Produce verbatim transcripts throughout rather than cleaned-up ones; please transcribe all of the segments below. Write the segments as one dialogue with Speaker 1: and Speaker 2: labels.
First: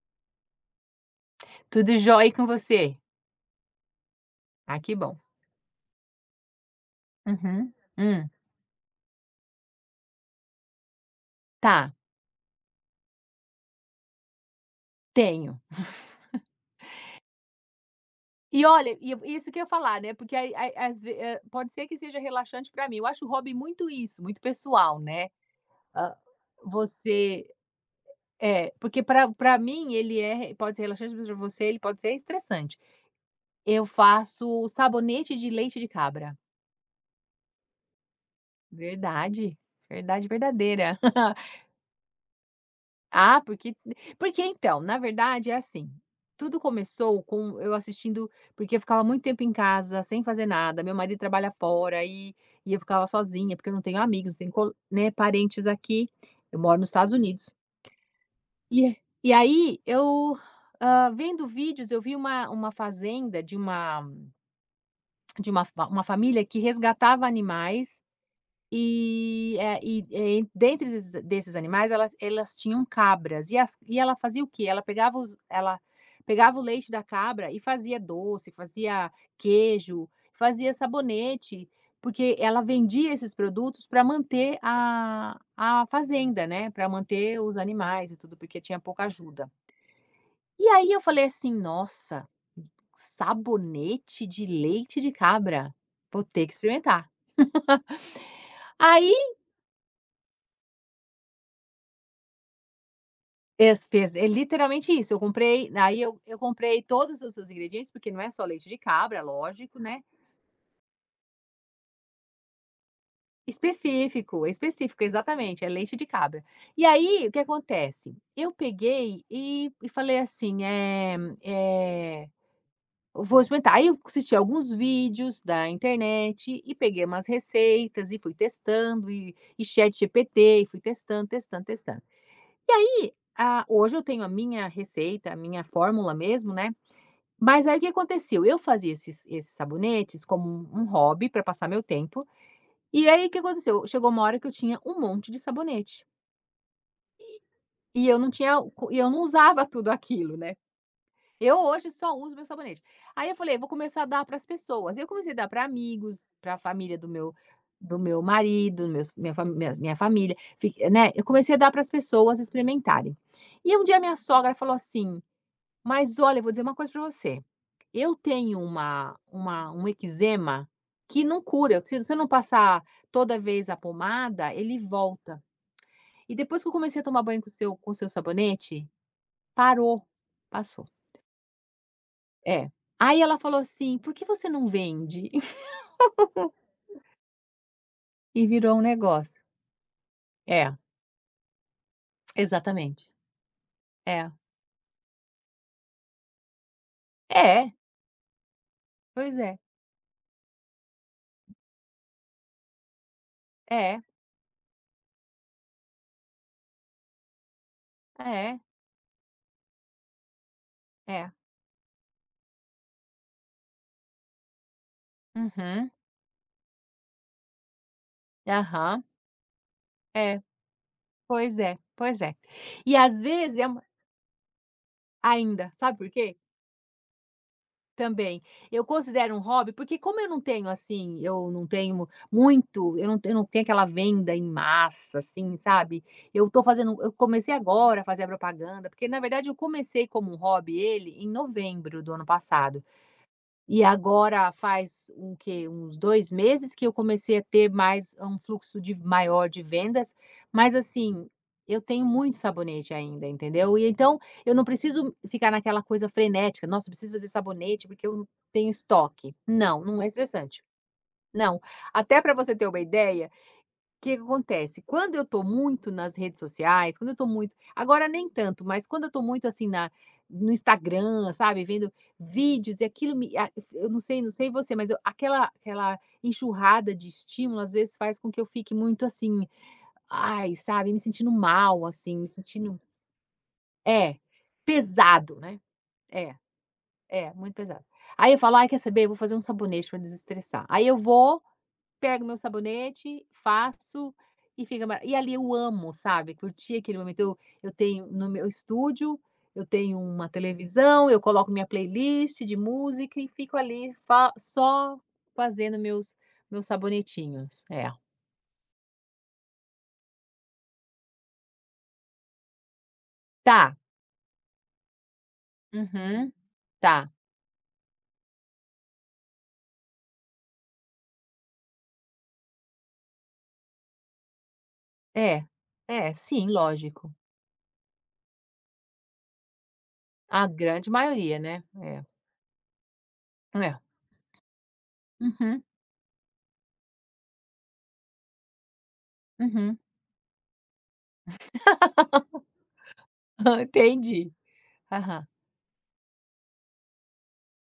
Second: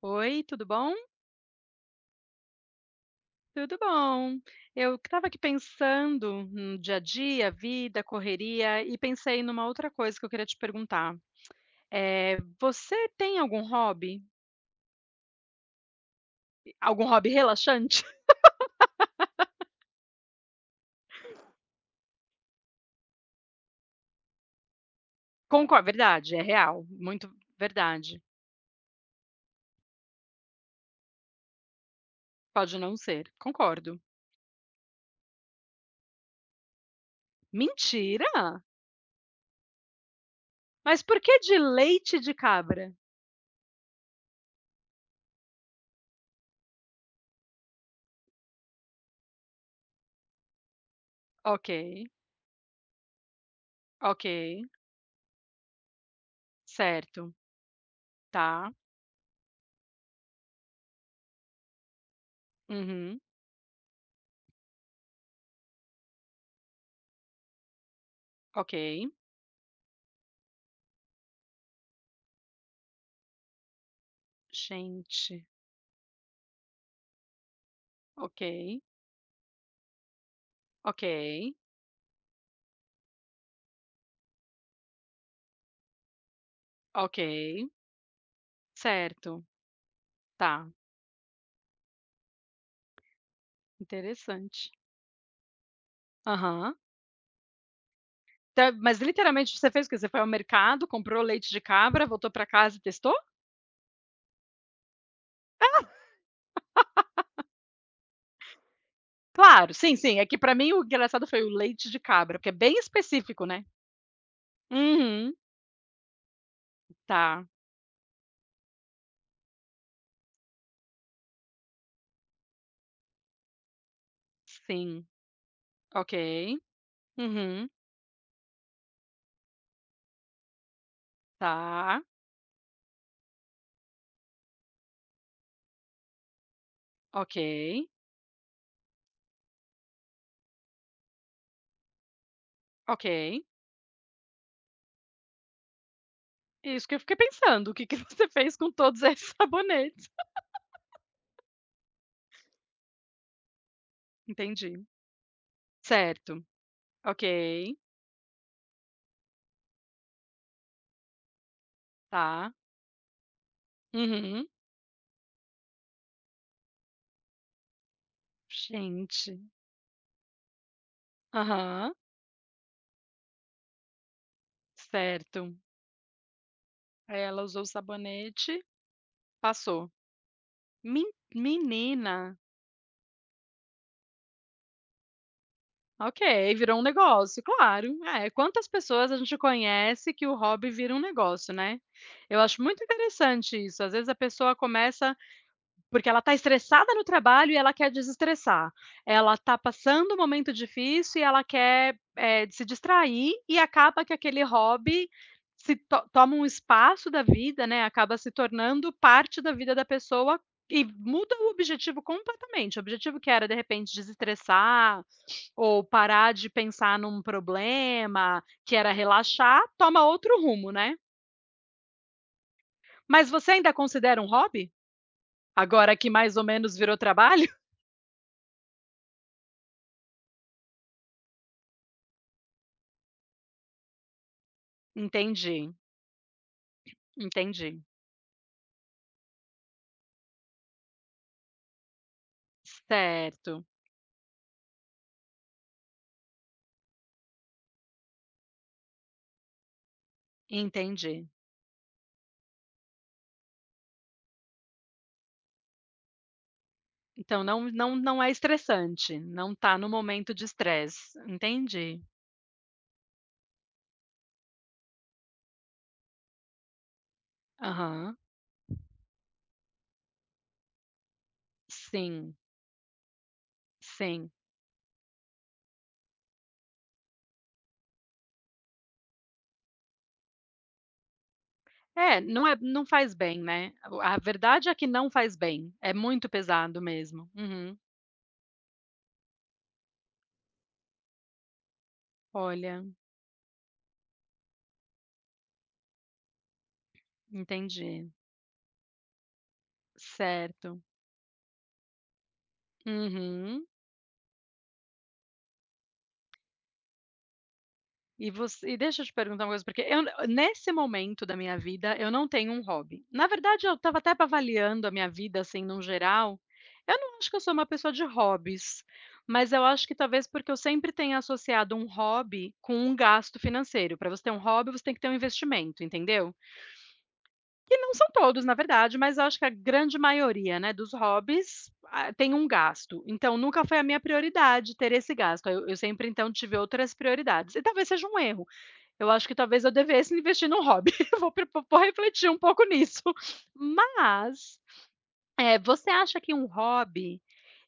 Speaker 1: Oi, tudo bom?
Speaker 2: Tudo jóia com você?
Speaker 1: Tudo bom.
Speaker 2: Ah,
Speaker 1: Eu
Speaker 2: que bom.
Speaker 1: estava aqui pensando no dia a dia,
Speaker 2: Uhum.
Speaker 1: vida,
Speaker 2: Hum,
Speaker 1: correria, e pensei numa outra coisa que eu queria te perguntar.
Speaker 2: tá,
Speaker 1: Eh, você tem algum hobby?
Speaker 2: tenho.
Speaker 1: Algum hobby relaxante?
Speaker 2: E olha, e eu isso que eu ia falar, né, porque aí aí às ve eh, pode ser que seja relaxante pra mim, eu acho o hobby muito isso, muito pessoal, né.
Speaker 1: Concordo.
Speaker 2: Hã,
Speaker 1: Verdade, é real, muito
Speaker 2: você
Speaker 1: verdade.
Speaker 2: é, porque pra para mim ele é pode ser relaxante, mas pra você ele pode ser estressante.
Speaker 1: Pode não ser,
Speaker 2: Eu
Speaker 1: concordo.
Speaker 2: faço sabonete de leite de cabra.
Speaker 1: Mentira?
Speaker 2: Verdade, verdade verdadeira.
Speaker 1: Mas por que de leite de cabra?
Speaker 2: Ah, porque porque então, na verdade é assim, tudo começou com eu assistindo porque eu ficava muito tempo em casa, sem fazer nada, meu marido trabalha
Speaker 1: Ok,
Speaker 2: fora e e eu ficava sozinha, porque eu não tenho
Speaker 1: ok,
Speaker 2: amigos, não tenho co né, parentes aqui, eu moro nos Estados
Speaker 1: certo,
Speaker 2: Unidos.
Speaker 1: tá,
Speaker 2: E e aí eu, hã, vendo vídeos, eu vi uma uma
Speaker 1: uhum,
Speaker 2: fazenda de uma de uma fa uma família que resgatava animais
Speaker 1: ok.
Speaker 2: e, eh, e, eh, dentre esses desses animais, elas elas tinham cabras, e as e ela fazia o quê? Ela pegava os
Speaker 1: Gente,
Speaker 2: ela pegava o leite da cabra e fazia
Speaker 1: ok,
Speaker 2: doce, fazia queijo, fazia
Speaker 1: ok.
Speaker 2: sabonete, porque ela vendia esses produtos para manter a a fazenda, né, para
Speaker 1: Ok,
Speaker 2: manter os animais e tudo, porque tinha pouca
Speaker 1: certo,
Speaker 2: ajuda. E
Speaker 1: tá,
Speaker 2: aí eu falei assim: "Nossa, sabonete de
Speaker 1: interessante.
Speaker 2: leite de cabra, vou ter que
Speaker 1: Aham.
Speaker 2: experimentar".
Speaker 1: Tá, mas
Speaker 2: Aí
Speaker 1: literalmente você fez o quê? Você foi ao mercado, comprou leite de cabra, voltou para casa e testou?
Speaker 2: Es fez é Literalmente isso, eu comprei aí eu eu comprei todos os seus ingredientes, porque não é só leite de cabra, é
Speaker 1: Claro,
Speaker 2: lógico,
Speaker 1: sim,
Speaker 2: né.
Speaker 1: sim, é que para mim o engraçado foi o leite de cabra, porque é bem específico, né.
Speaker 2: Específico, específico,
Speaker 1: Uhum,
Speaker 2: exatamente, é leite de cabra. E aí, o que
Speaker 1: tá,
Speaker 2: acontece, eu peguei e e falei assim, é, eh, vou experimentar. Aí eu assisti alguns
Speaker 1: sim,
Speaker 2: vídeos da
Speaker 1: ok.
Speaker 2: internet e peguei umas
Speaker 1: Uhum,
Speaker 2: receitas e fui testando e e ChatGPT e fui testando, testando,
Speaker 1: tá,
Speaker 2: testando. E aí, ah, hoje eu tenho a minha receita, a minha fórmula mesmo, né.
Speaker 1: ok,
Speaker 2: Mas aí o que aconteceu? Eu fazia esses esses sabonetes como um um hobby para passar meu tempo, e aí o que
Speaker 1: ok.
Speaker 2: aconteceu? Chegou uma hora que eu tinha um monte de sabonete,
Speaker 1: Isso que eu fiquei pensando, o que que
Speaker 2: e eu
Speaker 1: você
Speaker 2: não
Speaker 1: fez
Speaker 2: tinha
Speaker 1: com
Speaker 2: o co- e
Speaker 1: todos
Speaker 2: eu não
Speaker 1: esses
Speaker 2: usava tudo
Speaker 1: sabonetes?
Speaker 2: aquilo, né. Eu hoje só uso meu sabonete. Aí eu falei: "Vou começar a dar para as
Speaker 1: Entendi.
Speaker 2: pessoas". Eu comecei a dar para amigos,
Speaker 1: Certo,
Speaker 2: para a família do meu
Speaker 1: ok,
Speaker 2: do meu marido, meus minha fa minha minha família, fi né, eu comecei a dar para as pessoas
Speaker 1: tá.
Speaker 2: experimentarem. E um dia minha
Speaker 1: Uhum.
Speaker 2: sogra falou assim: Mas olha, eu vou dizer uma coisa para você, eu tenho uma
Speaker 1: Gente,
Speaker 2: uma um eczema que não cura,
Speaker 1: aham.
Speaker 2: se você não passar toda vez a pomada, ele
Speaker 1: Certo.
Speaker 2: volta. E depois que eu comecei a tomar banho
Speaker 1: Ela
Speaker 2: com o
Speaker 1: usou o
Speaker 2: seu com o seu
Speaker 1: sabonete,
Speaker 2: sabonete,
Speaker 1: passou.
Speaker 2: parou, passou.
Speaker 1: Men menina,
Speaker 2: É. Aí ela falou assim: "Por que você não vende?"
Speaker 1: ok, virou um negócio, claro. É,
Speaker 2: E
Speaker 1: quantas
Speaker 2: virou um
Speaker 1: pessoas a gente
Speaker 2: negócio.
Speaker 1: conhece que o hobby
Speaker 2: É,
Speaker 1: vira um negócio, né. Eu acho muito
Speaker 2: exatamente.
Speaker 1: interessante isso, às vezes a
Speaker 2: É.
Speaker 1: pessoa começa porque ela está estressada no trabalho e ela
Speaker 2: É,
Speaker 1: quer desestressar. Ela
Speaker 2: pois
Speaker 1: está
Speaker 2: é.
Speaker 1: passando um momento difícil e ela quer, eh, se distrair e
Speaker 2: É,
Speaker 1: acaba que aquele hobby se to toma um espaço da vida, né, acaba se
Speaker 2: é,
Speaker 1: tornando parte da vida da pessoa e
Speaker 2: é.
Speaker 1: muda o objetivo completamente. O objetivo que era, de repente, desestressar ou
Speaker 2: Uhum.
Speaker 1: parar de pensar num problema, que era
Speaker 2: Aham.
Speaker 1: relaxar, toma outro
Speaker 2: É,
Speaker 1: rumo, né.
Speaker 2: pois é, pois é. E às
Speaker 1: Mas você
Speaker 2: vezes é
Speaker 1: ainda
Speaker 2: uma
Speaker 1: considera um hobby?
Speaker 2: ainda,
Speaker 1: Agora
Speaker 2: sabe
Speaker 1: que
Speaker 2: por quê?
Speaker 1: mais ou menos virou trabalho?
Speaker 2: Também. Eu considero um hobby, porque como eu não tenho assim, eu não tenho muito, eu não tenho, não tenho aquela venda em massa, assim,
Speaker 1: Entendi.
Speaker 2: sabe? Eu tô fazendo, eu comecei
Speaker 1: Entendi.
Speaker 2: agora a fazer a propaganda, porque na verdade eu comecei como um hobby ele em novembro do ano passado.
Speaker 1: Certo,
Speaker 2: E agora faz um que uns dois meses que eu comecei a ter mais um fluxo de maior de vendas, mas
Speaker 1: entendi.
Speaker 2: assim, eu tenho muito sabonete ainda, entendeu. E então, eu não preciso ficar naquela coisa frenética: "Nossa, eu preciso fazer
Speaker 1: Então não
Speaker 2: sabonete,
Speaker 1: não
Speaker 2: porque eu
Speaker 1: não
Speaker 2: não
Speaker 1: é
Speaker 2: tenho
Speaker 1: estressante,
Speaker 2: estoque".
Speaker 1: não tá
Speaker 2: Não,
Speaker 1: no
Speaker 2: não é
Speaker 1: momento de
Speaker 2: estressante.
Speaker 1: estresse.
Speaker 2: Não.
Speaker 1: Entendi.
Speaker 2: Até para você ter uma ideia, o que que acontece, quando eu tô muito nas redes sociais, quando eu tô muito agora
Speaker 1: Aham.
Speaker 2: nem tanto, mas quando eu tô muito, assim, na no Instagram, sabe, vendo
Speaker 1: Sim,
Speaker 2: vídeos e aquilo me a eu não sei
Speaker 1: sim.
Speaker 2: não sei você, mas eu aquela aquela enxurrada de estímulo, às vezes, faz com que eu fique muito assim, ai, sabe, me sentindo mal, assim,
Speaker 1: É,
Speaker 2: me
Speaker 1: não é
Speaker 2: sentindo
Speaker 1: não faz bem, né.
Speaker 2: é,
Speaker 1: A verdade é que não faz
Speaker 2: pesado, né.
Speaker 1: bem, é muito
Speaker 2: É,
Speaker 1: pesado mesmo.
Speaker 2: é, muito
Speaker 1: Uhum.
Speaker 2: pesado. Aí eu falo: "Ai, quer saber? Eu vou fazer um sabonete para desestressar". Aí eu vou Pego meu
Speaker 1: Olha,
Speaker 2: sabonete, faço e fica mara e ali eu amo, sabe, curti aquele momento. Eu eu tenho
Speaker 1: entendi.
Speaker 2: no meu estúdio, eu tenho uma
Speaker 1: Certo.
Speaker 2: televisão, eu coloco minha playlist de música e fico
Speaker 1: Uhum.
Speaker 2: ali fa só fazendo meus meus sabonetinhos. É.
Speaker 1: E você e deixa eu te perguntar uma coisa, porque eu nesse momento da minha vida, eu não tenho um hobby. Na verdade, eu
Speaker 2: Tá.
Speaker 1: estava até avaliando a minha vida, assim, num
Speaker 2: Uhum.
Speaker 1: geral, eu
Speaker 2: Tá.
Speaker 1: não acho que eu sou uma pessoa de hobbies, mas eu acho que talvez porque eu sempre tenha associado um hobby com um gasto financeiro. Para você ter um hobby, você tem que ter um
Speaker 2: É.
Speaker 1: investimento,
Speaker 2: É,
Speaker 1: entendeu?
Speaker 2: sim, lógico.
Speaker 1: E não são todos, na verdade, mas eu acho que a grande
Speaker 2: A
Speaker 1: maioria, né,
Speaker 2: grande
Speaker 1: dos
Speaker 2: maioria, né.
Speaker 1: hobbies,
Speaker 2: É.
Speaker 1: ah, tem um gasto. Então, nunca
Speaker 2: É.
Speaker 1: foi a minha prioridade ter esse gasto.
Speaker 2: Uhum,
Speaker 1: Eu eu sempre, então, tive outras prioridades. E talvez seja um erro. Eu acho que talvez eu
Speaker 2: uhum.
Speaker 1: devesse investir num hobby. Vou pre vou refletir um pouco nisso.
Speaker 2: Entendi.
Speaker 1: Mas,
Speaker 2: Aham.
Speaker 1: eh, você acha que um hobby,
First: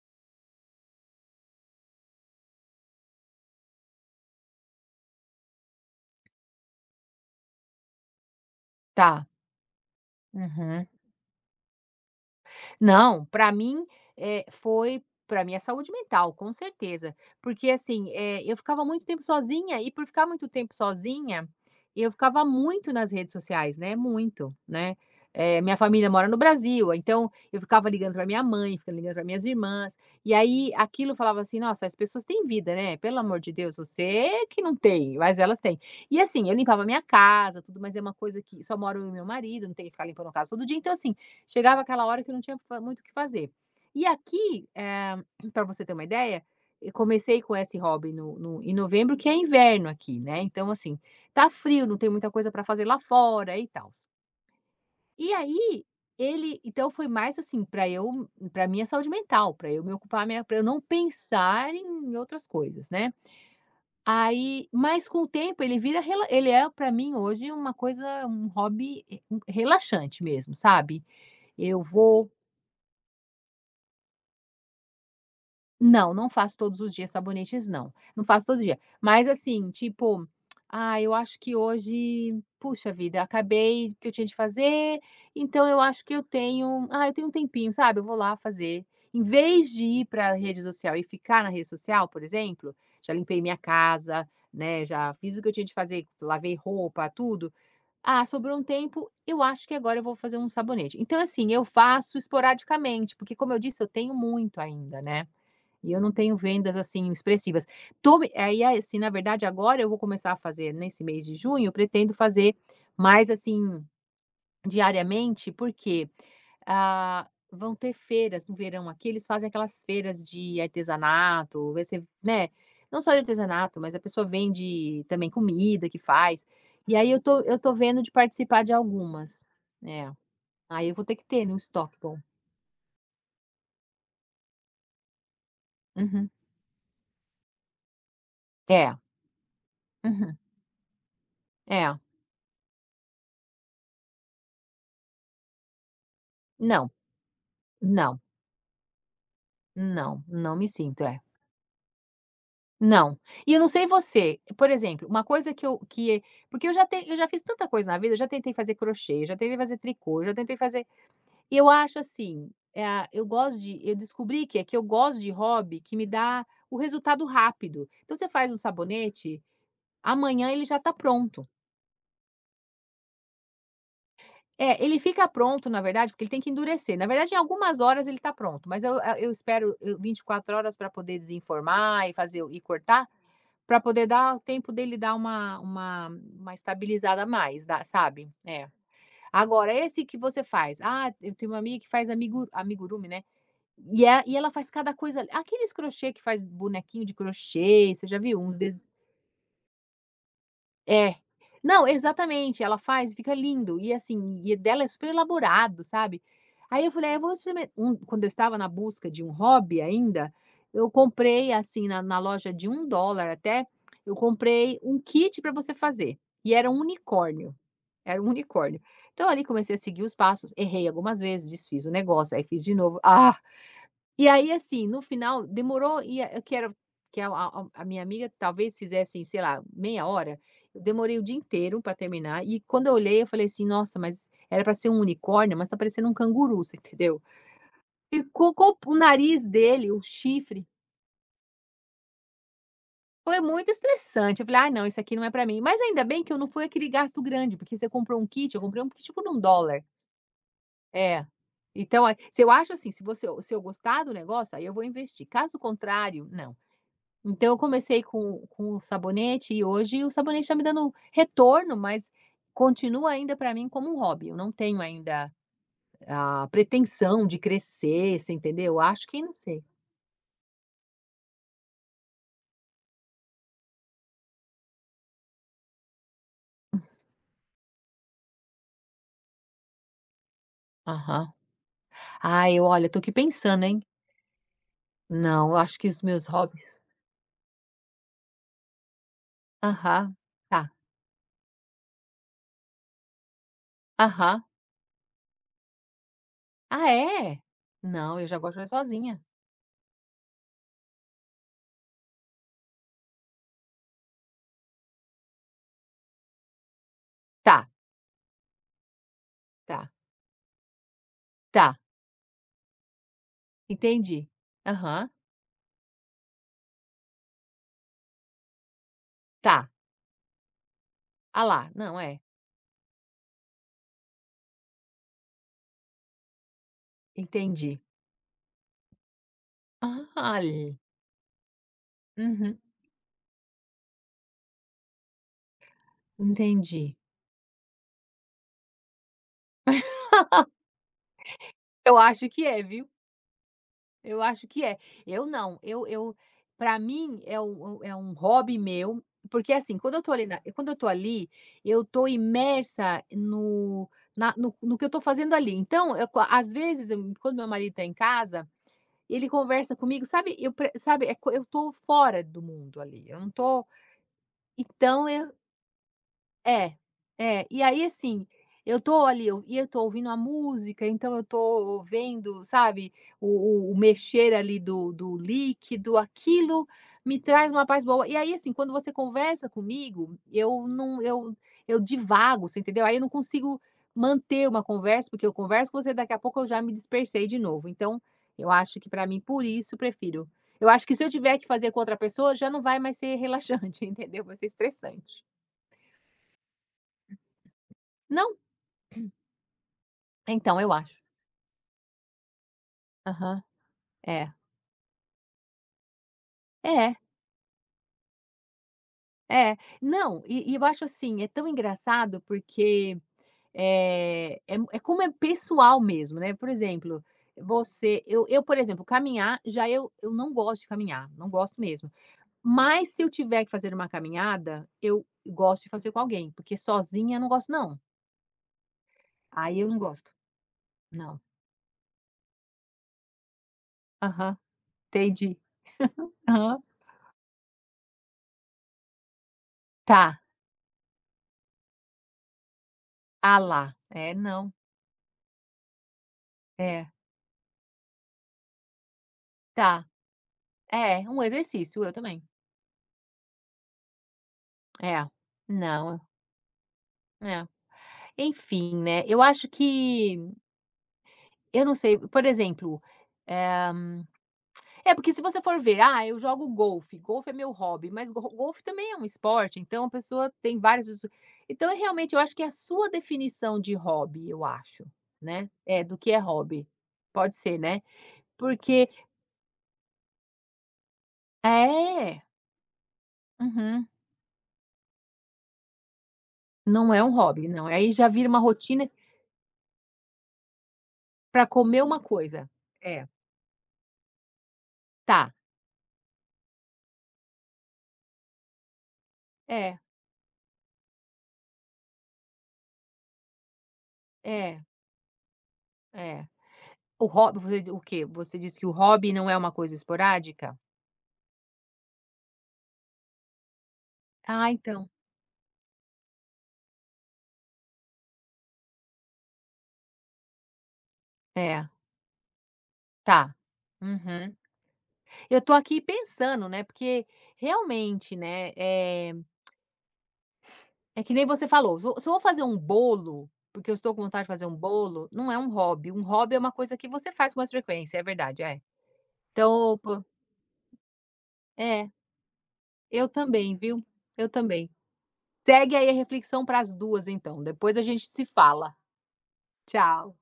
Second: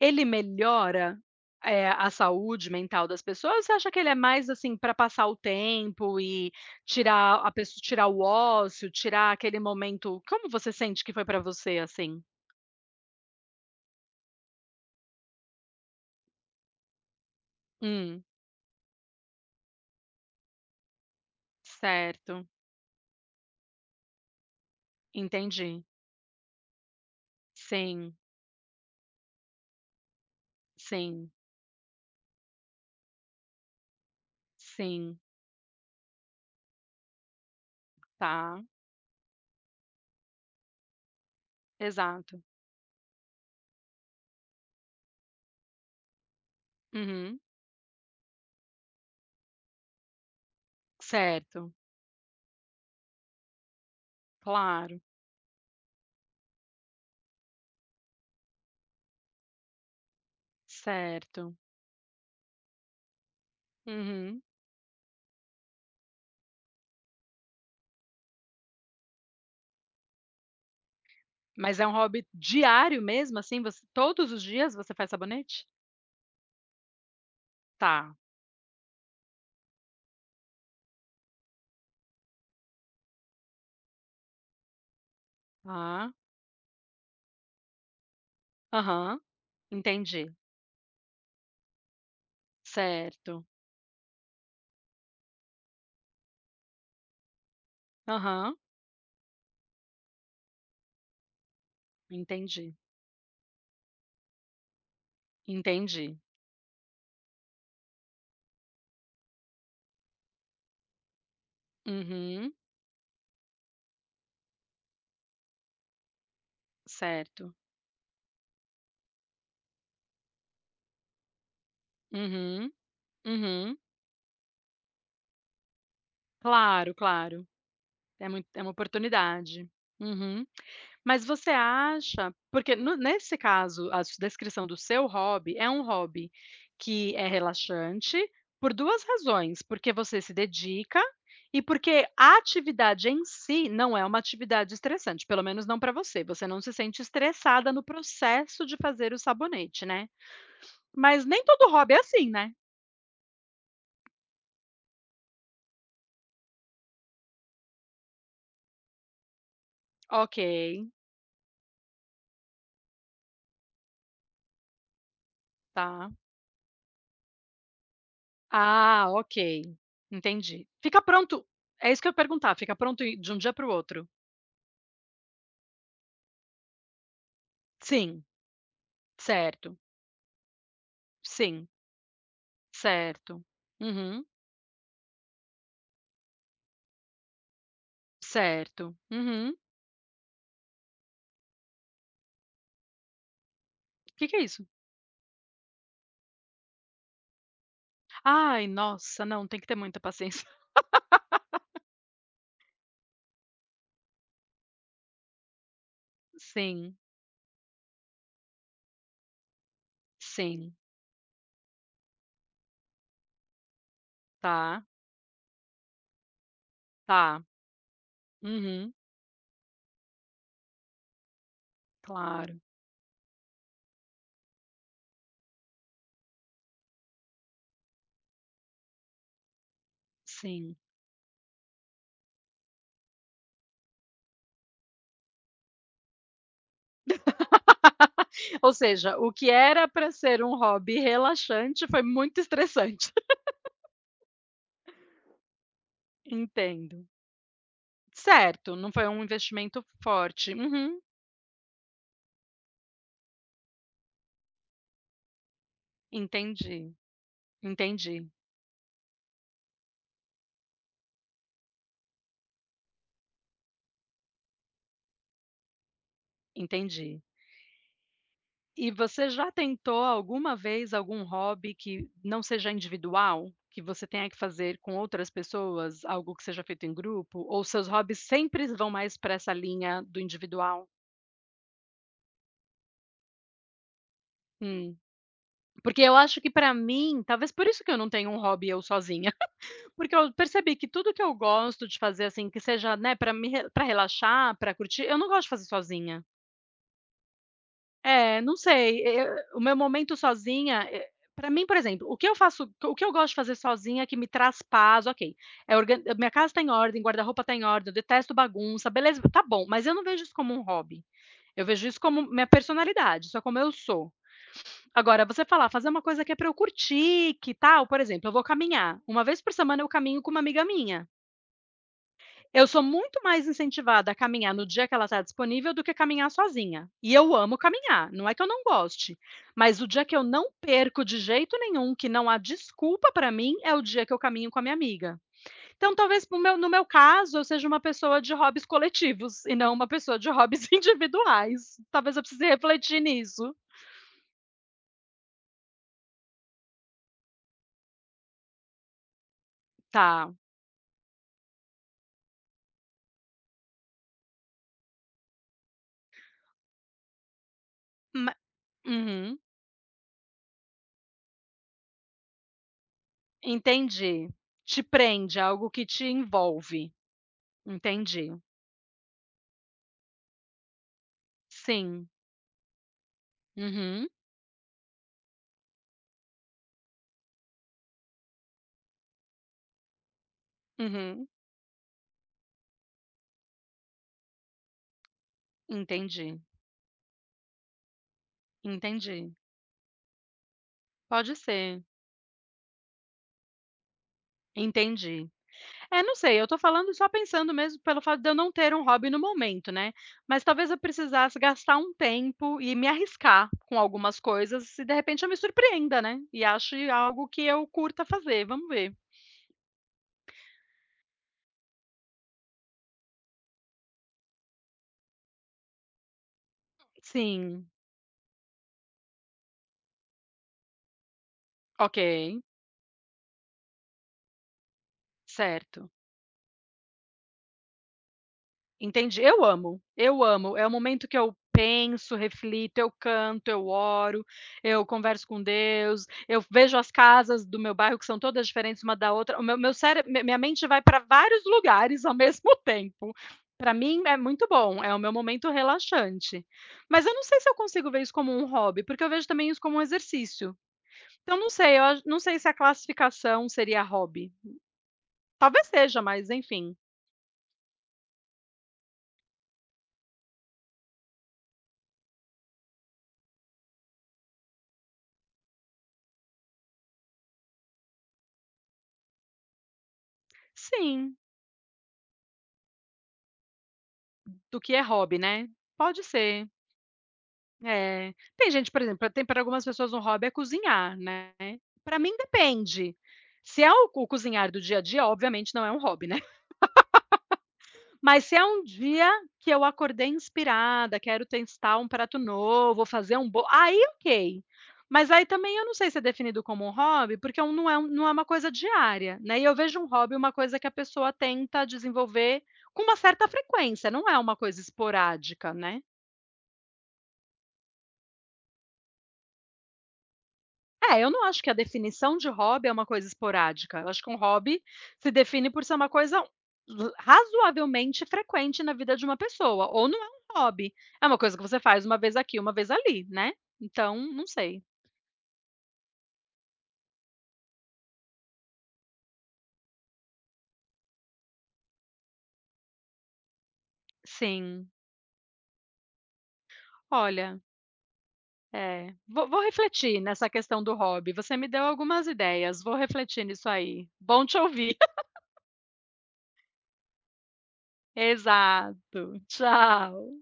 Speaker 1: ele melhora, eh, a saúde mental das pessoas ou você acha que ele é mais, assim, para passar o tempo e tirar a pessoa, tirar o ócio,
Speaker 2: Tá.
Speaker 1: tirar aquele momento como você
Speaker 2: Uhum.
Speaker 1: sente que foi para você, assim?
Speaker 2: Não, para mim, eh, foi pra minha saúde mental, com certeza. Porque assim,
Speaker 1: Hum,
Speaker 2: eh, eu ficava muito tempo sozinha e por ficar muito tempo sozinha, eu ficava
Speaker 1: certo,
Speaker 2: muito nas redes sociais, né, muito, né. Eh, minha
Speaker 1: entendi.
Speaker 2: família mora no Brasil, então eu ficava ligando
Speaker 1: Sim,
Speaker 2: para minha mãe, ficava ligando para minhas irmãs, e aí aquilo
Speaker 1: sim,
Speaker 2: falava assim: "Nossa, as pessoas têm vida, né, pelo amor de Deus, você que não tem,
Speaker 1: sim,
Speaker 2: mas elas têm". E assim, eu limpava minha casa, tudo, mas é uma coisa
Speaker 1: tá,
Speaker 2: que só moro eu e meu marido, não tem que ficar limpando a casa todo dia, então assim, chegava aquela hora que
Speaker 1: exato.
Speaker 2: não tinha fa muito o que fazer. E aqui, para você ter uma ideia, eu
Speaker 1: Uhum,
Speaker 2: comecei com esse hobby no no em novembro, que é inverno aqui, né, então, assim, tá
Speaker 1: certo,
Speaker 2: frio, não tem muita coisa para fazer lá fora e tal.
Speaker 1: claro.
Speaker 2: E aí, ele então foi mais, assim, para eu para minha saúde mental, para eu me ocupar minha pra eu não
Speaker 1: Certo.
Speaker 2: pensar em outras coisas, né.
Speaker 1: Uhum.
Speaker 2: Aí mas com o tempo ele vira rela ele é para mim hoje uma coisa um hobby, eh, um- relaxante mesmo, sabe.
Speaker 1: Mas
Speaker 2: Eu
Speaker 1: é um hobby
Speaker 2: vou
Speaker 1: diário mesmo, assim, você todos os dias você faz sabonete?
Speaker 2: Não, não faço todos os dias sabonetes não,
Speaker 1: Tá.
Speaker 2: não faço todo dia, mas assim, tipo, ah, eu acho que hoje, puxa vida, acabei o que eu tinha de fazer, então eu acho
Speaker 1: Ah.
Speaker 2: que eu tenho, ah, eu tenho um tempinho, sabe, eu vou lá fazer.
Speaker 1: Aham.
Speaker 2: Em vez de ir para
Speaker 1: Entendi.
Speaker 2: a rede social e ficar na rede social, por exemplo, já limpei
Speaker 1: Certo.
Speaker 2: minha casa, né, já fiz o que eu tinha de fazer, lavei roupa, tudo. Ah,
Speaker 1: Aham.
Speaker 2: sobrou um tempo, eu acho que agora eu vou fazer um sabonete. Então assim, eu faço
Speaker 1: Entendi.
Speaker 2: esporadicamente, porque como eu disse, eu tenho muito ainda, né. E eu não
Speaker 1: Entendi.
Speaker 2: tenho vendas, assim, expressivas. Tô me aí aí, assim, na verdade, agora eu vou começar a fazer nesse mês de junho, eu pretendo
Speaker 1: Uhum.
Speaker 2: fazer mais, assim, diariamente, porque, ah,
Speaker 1: Certo.
Speaker 2: vão ter feiras no verão aqui, eles fazem aquelas feiras de artesanato, vai ser né,
Speaker 1: Uhum.
Speaker 2: não só de
Speaker 1: Uhum.
Speaker 2: artesanato, mas a pessoa vende também comida que faz.
Speaker 1: Claro,
Speaker 2: E aí eu tô
Speaker 1: claro.
Speaker 2: eu tô vendo de
Speaker 1: É mui é
Speaker 2: participar
Speaker 1: uma
Speaker 2: de algumas.
Speaker 1: oportunidade.
Speaker 2: É,
Speaker 1: Uhum.
Speaker 2: aí eu vou ter que
Speaker 1: Mas
Speaker 2: ter
Speaker 1: você
Speaker 2: né, um estoque bom.
Speaker 1: acha porque no nesse caso, a s descrição do seu hobby é um
Speaker 2: Uhum.
Speaker 1: hobby que é relaxante por
Speaker 2: É.
Speaker 1: duas razões, porque você se
Speaker 2: Uhum.
Speaker 1: dedica e
Speaker 2: É.
Speaker 1: porque a atividade em si não é uma atividade estressante, pelo menos não para você, você não se
Speaker 2: Não,
Speaker 1: sente estressada no
Speaker 2: não.
Speaker 1: processo de fazer o sabonete, né.
Speaker 2: Não, não me sinto, é.
Speaker 1: Mas nem todo hobby é assim, né.
Speaker 2: Não. E eu não sei você, por exemplo, uma coisa que eu que porque eu já ten eu já fiz tanta coisa na vida, eu já tentei fazer crochê, já tentei fazer tricô, já
Speaker 1: Ok,
Speaker 2: tentei fazer e eu acho assim, eh, a eu gosto de eu descobri que é que eu gosto de hobby que me
Speaker 1: tá.
Speaker 2: dá o resultado rápido. Então você faz um
Speaker 1: Ah, ok,
Speaker 2: sabonete, amanhã ele
Speaker 1: entendi.
Speaker 2: já tá
Speaker 1: Fica pronto
Speaker 2: pronto.
Speaker 1: é isso que eu ia perguntar, fica pronto e de um dia para o outro?
Speaker 2: É, ele fica pronto, na verdade, porque ele tem que endurecer. Na verdade, em algumas horas ele
Speaker 1: Sim,
Speaker 2: tá pronto, mas eu a eu espero
Speaker 1: certo.
Speaker 2: eu vinte e quatro horas pra poder
Speaker 1: Sim,
Speaker 2: desenformar e fazer e cortar.
Speaker 1: certo.
Speaker 2: Pra poder
Speaker 1: Uhum,
Speaker 2: dar tempo dele dar uma uma uma estabilizada a mais, dá sabe? É.
Speaker 1: certo. Uhum. O
Speaker 2: Agora esse que você faz, ah, eu tenho uma amiga que faz amiguru amigurumi, né, e é
Speaker 1: que que
Speaker 2: e
Speaker 1: é
Speaker 2: ela
Speaker 1: isso?
Speaker 2: faz cada coisa aqueles crochê que faz bonequinho de crochê, você já viu uns
Speaker 1: Ai,
Speaker 2: des
Speaker 1: nossa, não, tem que ter muita paciência.
Speaker 2: é. Não, exatamente, ela faz fica lindo. E assim, e dela é super elaborado, sabe. Aí eu
Speaker 1: Sim,
Speaker 2: falei: "Ah, eu vou experimentar. um quando eu estava na busca de um hobby ainda,
Speaker 1: sim,
Speaker 2: eu comprei, assim, na na loja de um dólar até, eu comprei
Speaker 1: tá,
Speaker 2: um kit para você fazer, e era um
Speaker 1: tá.
Speaker 2: unicórnio, era um unicórnio.
Speaker 1: Uhum,
Speaker 2: Então ali comecei a seguir os passos, errei algumas vezes, desfiz o negócio, aí
Speaker 1: claro,
Speaker 2: fiz de novo. Ah! E aí, assim, no final demorou e a- eu quero que a a a minha amiga talvez fizesse, sei lá, meia hora,
Speaker 1: sim.
Speaker 2: eu demorei o dia inteiro para terminar e quando eu olhei eu falei assim: "Nossa, mas era para ser um unicórnio, mas tá parecendo um canguru", você entendeu? E com
Speaker 1: Ou
Speaker 2: com o
Speaker 1: seja, o
Speaker 2: nariz
Speaker 1: que era
Speaker 2: dele, o
Speaker 1: para ser um
Speaker 2: chifre,
Speaker 1: hobby relaxante foi muito estressante.
Speaker 2: foi muito estressante, eu falei: ah não, isso aqui não é para mim". Mas ainda bem que eu não fui aquele
Speaker 1: Entendo.
Speaker 2: gasto grande, porque você comprou um kit, eu
Speaker 1: Certo,
Speaker 2: comprei um
Speaker 1: não foi
Speaker 2: kit
Speaker 1: um
Speaker 2: por um dólar.
Speaker 1: investimento forte. Uhum,
Speaker 2: É. Então, a- se eu acho assim, se você se eu gostar do negócio, aí eu vou investir, caso contrário, não.
Speaker 1: entendi,
Speaker 2: Então eu comecei
Speaker 1: entendi,
Speaker 2: com com o sabonete e hoje o sabonete está me dando retorno, mas continua ainda para mim como um hobby. Eu não tenho ainda a
Speaker 1: entendi.
Speaker 2: pretensão de crescer, você entendeu? Eu
Speaker 1: E
Speaker 2: acho que
Speaker 1: você
Speaker 2: não
Speaker 1: já
Speaker 2: sei.
Speaker 1: tentou alguma vez algum hobby que não seja individual? Que você tenha que fazer com outras pessoas, algo que seja feito em grupo? Ou seus hobbies sempre vão mais para essa linha do individual?
Speaker 2: Aham. Ai, olha, tô aqui pensando, hein.
Speaker 1: Hum.
Speaker 2: Não, eu acho que
Speaker 1: Porque
Speaker 2: os
Speaker 1: eu
Speaker 2: meus
Speaker 1: acho que para
Speaker 2: hobbies.
Speaker 1: mim, talvez por isso que eu não tenho um hobby eu sozinha, porque
Speaker 2: Aham,
Speaker 1: eu
Speaker 2: tá.
Speaker 1: percebi que tudo que eu gosto de fazer, assim, que seja, né, pra me para
Speaker 2: Aham.
Speaker 1: relaxar, para curtir, eu não gosto de fazer sozinha.
Speaker 2: Ah, é? Não, eu já
Speaker 1: É, não
Speaker 2: gosto mais
Speaker 1: sei,
Speaker 2: sozinha.
Speaker 1: eu o meu momento sozinha, para mim, por exemplo, o que eu faço o que eu gosto de fazer sozinha que me traz paz, ok, é organ eh, minha casa está em ordem, guarda-roupa está
Speaker 2: Tá,
Speaker 1: em ordem, eu detesto bagunça, beleza, tá bom, mas
Speaker 2: tá,
Speaker 1: eu não vejo isso como um hobby, eu
Speaker 2: tá,
Speaker 1: vejo isso como minha personalidade, isso é como eu sou.
Speaker 2: entendi. Aham,
Speaker 1: Agora você falar, fazer uma coisa que é para eu curtir, que tal, por exemplo, eu vou caminhar, uma vez por
Speaker 2: tá.
Speaker 1: semana eu caminho com uma amiga minha.
Speaker 2: Ah lá, não, é,
Speaker 1: Eu sou muito mais incentivada a caminhar no dia que ela está disponível do que caminhar sozinha. E eu amo
Speaker 2: entendi.
Speaker 1: caminhar, não é que eu não goste, mas o dia
Speaker 2: Ah,
Speaker 1: que eu não
Speaker 2: ali.
Speaker 1: perco de jeito nenhum, que não há
Speaker 2: Uhum,
Speaker 1: desculpa para mim, é o dia que eu caminho com a minha amiga. Então, talvez pro meu no meu
Speaker 2: entendi.
Speaker 1: caso, eu seja uma pessoa de hobbies coletivos e não uma pessoa de hobbies individuais.
Speaker 2: Eu
Speaker 1: Talvez eu
Speaker 2: acho que
Speaker 1: precise
Speaker 2: é, viu.
Speaker 1: refletir nisso.
Speaker 2: Eu acho que é. Eu não, eu eu para mim é um é um hobby meu, porque, assim, quando eu tô ali
Speaker 1: Tá.
Speaker 2: na quando eu tô ali, eu tô imersa no na no no que eu tô fazendo ali. Então, eu qua às vezes, eu quando meu marido tá em
Speaker 1: Ma
Speaker 2: casa, ele
Speaker 1: uhum,
Speaker 2: conversa comigo, sabe, eu pre sabe, é co eu tô fora do mundo ali, eu não tô
Speaker 1: entendi. Te
Speaker 2: então
Speaker 1: prende, é algo que te
Speaker 2: É,
Speaker 1: envolve.
Speaker 2: é. E aí, assim,
Speaker 1: Entendi.
Speaker 2: eu tô ali eu e eu tô ouvindo a música, então eu tô
Speaker 1: Sim.
Speaker 2: vendo, sabe, o o o
Speaker 1: Uhum,
Speaker 2: mexer ali do do líquido, aquilo me traz uma paz boa. E aí, assim, quando você conversa comigo, eu não
Speaker 1: uhum.
Speaker 2: eu eu divago, você entendeu? Aí eu não consigo manter uma conversa, porque eu converso com você, daqui a
Speaker 1: Entendi,
Speaker 2: pouco eu já me dispersei de novo. Então, eu acho que pra mim,
Speaker 1: entendi.
Speaker 2: por isso, prefiro eu acho que se eu
Speaker 1: Pode
Speaker 2: tiver que fazer com
Speaker 1: ser,
Speaker 2: outra pessoa, já não vai mais ser relaxante, entendeu? Vai ser estressante.
Speaker 1: entendi. É, não sei, eu tô falando só pensando mesmo pelo fato de eu
Speaker 2: Não.
Speaker 1: não ter um hobby no momento, né, mas
Speaker 2: Então,
Speaker 1: talvez
Speaker 2: eu
Speaker 1: eu
Speaker 2: acho.
Speaker 1: precisasse gastar um tempo e me
Speaker 2: Aham.
Speaker 1: arriscar com algumas
Speaker 2: É.
Speaker 1: coisas e de repente eu me surpreenda, né, e ache
Speaker 2: É,
Speaker 1: algo que eu curta fazer, vamos ver.
Speaker 2: é. Não, e e eu acho assim, é tão engraçado porque, eh, é mu- é como é pessoal mesmo, né. Por exemplo,
Speaker 1: Sim,
Speaker 2: você eu eu, por exemplo, caminhar, já eu eu não gosto de caminhar, não gosto mesmo.
Speaker 1: ok,
Speaker 2: Mas se eu tiver que fazer uma caminhada, eu gosto de
Speaker 1: certo.
Speaker 2: fazer com alguém, porque sozinha eu não gosto não.
Speaker 1: Entendi. Eu
Speaker 2: Aí eu não
Speaker 1: amo,
Speaker 2: gosto.
Speaker 1: eu amo. É o momento que
Speaker 2: Não.
Speaker 1: eu penso, reflito, eu canto, eu oro,
Speaker 2: Aham.
Speaker 1: eu converso
Speaker 2: Entendi.
Speaker 1: com Deus, eu
Speaker 2: Aham.
Speaker 1: vejo as casas do meu bairro que são todas diferentes uma da outra. O meu meu cére
Speaker 2: Tá.
Speaker 1: minha mente vai para vários lugares ao mesmo tempo.
Speaker 2: Ah
Speaker 1: Para
Speaker 2: lá.
Speaker 1: mim
Speaker 2: É,
Speaker 1: é muito
Speaker 2: não.
Speaker 1: bom, é o meu momento relaxante.
Speaker 2: É.
Speaker 1: Mas eu não sei se eu consigo ver isso como um hobby, porque eu vejo também isso como um
Speaker 2: Tá.
Speaker 1: exercício.
Speaker 2: É, um
Speaker 1: Então não sei,
Speaker 2: exercício,
Speaker 1: eu
Speaker 2: eu
Speaker 1: ach não
Speaker 2: também.
Speaker 1: sei se a classificação seria hobby.
Speaker 2: É,
Speaker 1: Talvez seja,
Speaker 2: não,
Speaker 1: mas enfim.
Speaker 2: é. Enfim, né, eu acho que eu não sei, por exemplo, eh, é porque se você for ver: "Ah, eu jogo golfe, golfe é meu hobby", mas go golfe também é um esporte, então a pessoa tem várias pessoas
Speaker 1: Sim,
Speaker 2: então é realmente eu acho que é a sua definição de hobby, eu
Speaker 1: do que é
Speaker 2: acho,
Speaker 1: hobby, né?
Speaker 2: né, é, do
Speaker 1: Pode
Speaker 2: que é
Speaker 1: ser.
Speaker 2: hobby. Pode ser, né,
Speaker 1: É. Tem gente, por
Speaker 2: porque
Speaker 1: exemplo, tem para algumas pessoas um hobby é cozinhar, né. Para mim
Speaker 2: é,
Speaker 1: depende. Se é
Speaker 2: uhum,
Speaker 1: o o cozinhar do dia a dia, obviamente não é um hobby, né.
Speaker 2: não é um hobby, não, aí já
Speaker 1: Mas
Speaker 2: vira
Speaker 1: se
Speaker 2: uma
Speaker 1: é um
Speaker 2: rotina
Speaker 1: dia que eu acordei inspirada, quero
Speaker 2: para
Speaker 1: testar
Speaker 2: comer
Speaker 1: um
Speaker 2: uma
Speaker 1: prato
Speaker 2: coisa.
Speaker 1: novo,
Speaker 2: É,
Speaker 1: fazer um bo aí ok. Mas aí
Speaker 2: tá,
Speaker 1: também eu não sei se é definido como um hobby, porque é um não é um não é uma coisa diária, né. E eu vejo
Speaker 2: é,
Speaker 1: um hobby uma coisa que a pessoa tenta desenvolver com uma certa frequência, não é uma coisa
Speaker 2: é,
Speaker 1: esporádica, né.
Speaker 2: é. O hobby você o quê? Você disse que o hobby não é uma coisa esporádica?
Speaker 1: É, eu não acho que a definição de hobby é uma coisa esporádica. Eu acho que um
Speaker 2: Ah,
Speaker 1: hobby
Speaker 2: então.
Speaker 1: se define por ser uma coisa l- razoavelmente frequente na vida de uma pessoa, ou não é um hobby. É uma coisa que você
Speaker 2: É,
Speaker 1: faz uma vez aqui, uma vez ali, né?
Speaker 2: tá.
Speaker 1: Então, não
Speaker 2: Uhum.
Speaker 1: sei.
Speaker 2: Eu tô aqui pensando, né, porque realmente, né, eh, é que nem você falou, se eu se eu vou fazer um bolo, porque eu estou com vontade de fazer um
Speaker 1: Sim.
Speaker 2: bolo, não é um hobby, um hobby é uma coisa que você faz
Speaker 1: Olha,
Speaker 2: com mais frequência, é verdade, é.
Speaker 1: é, vou, vou
Speaker 2: Então,
Speaker 1: refletir
Speaker 2: pô
Speaker 1: nessa questão do hobby. Você me deu
Speaker 2: é,
Speaker 1: algumas ideias. Vou
Speaker 2: eu
Speaker 1: refletir nisso
Speaker 2: também, viu,
Speaker 1: aí. Bom
Speaker 2: eu
Speaker 1: te
Speaker 2: também.
Speaker 1: ouvir.
Speaker 2: Segue aí a reflexão para as duas, então, depois a gente se fala.
Speaker 1: Exato.
Speaker 2: Tchau.
Speaker 1: Tchau.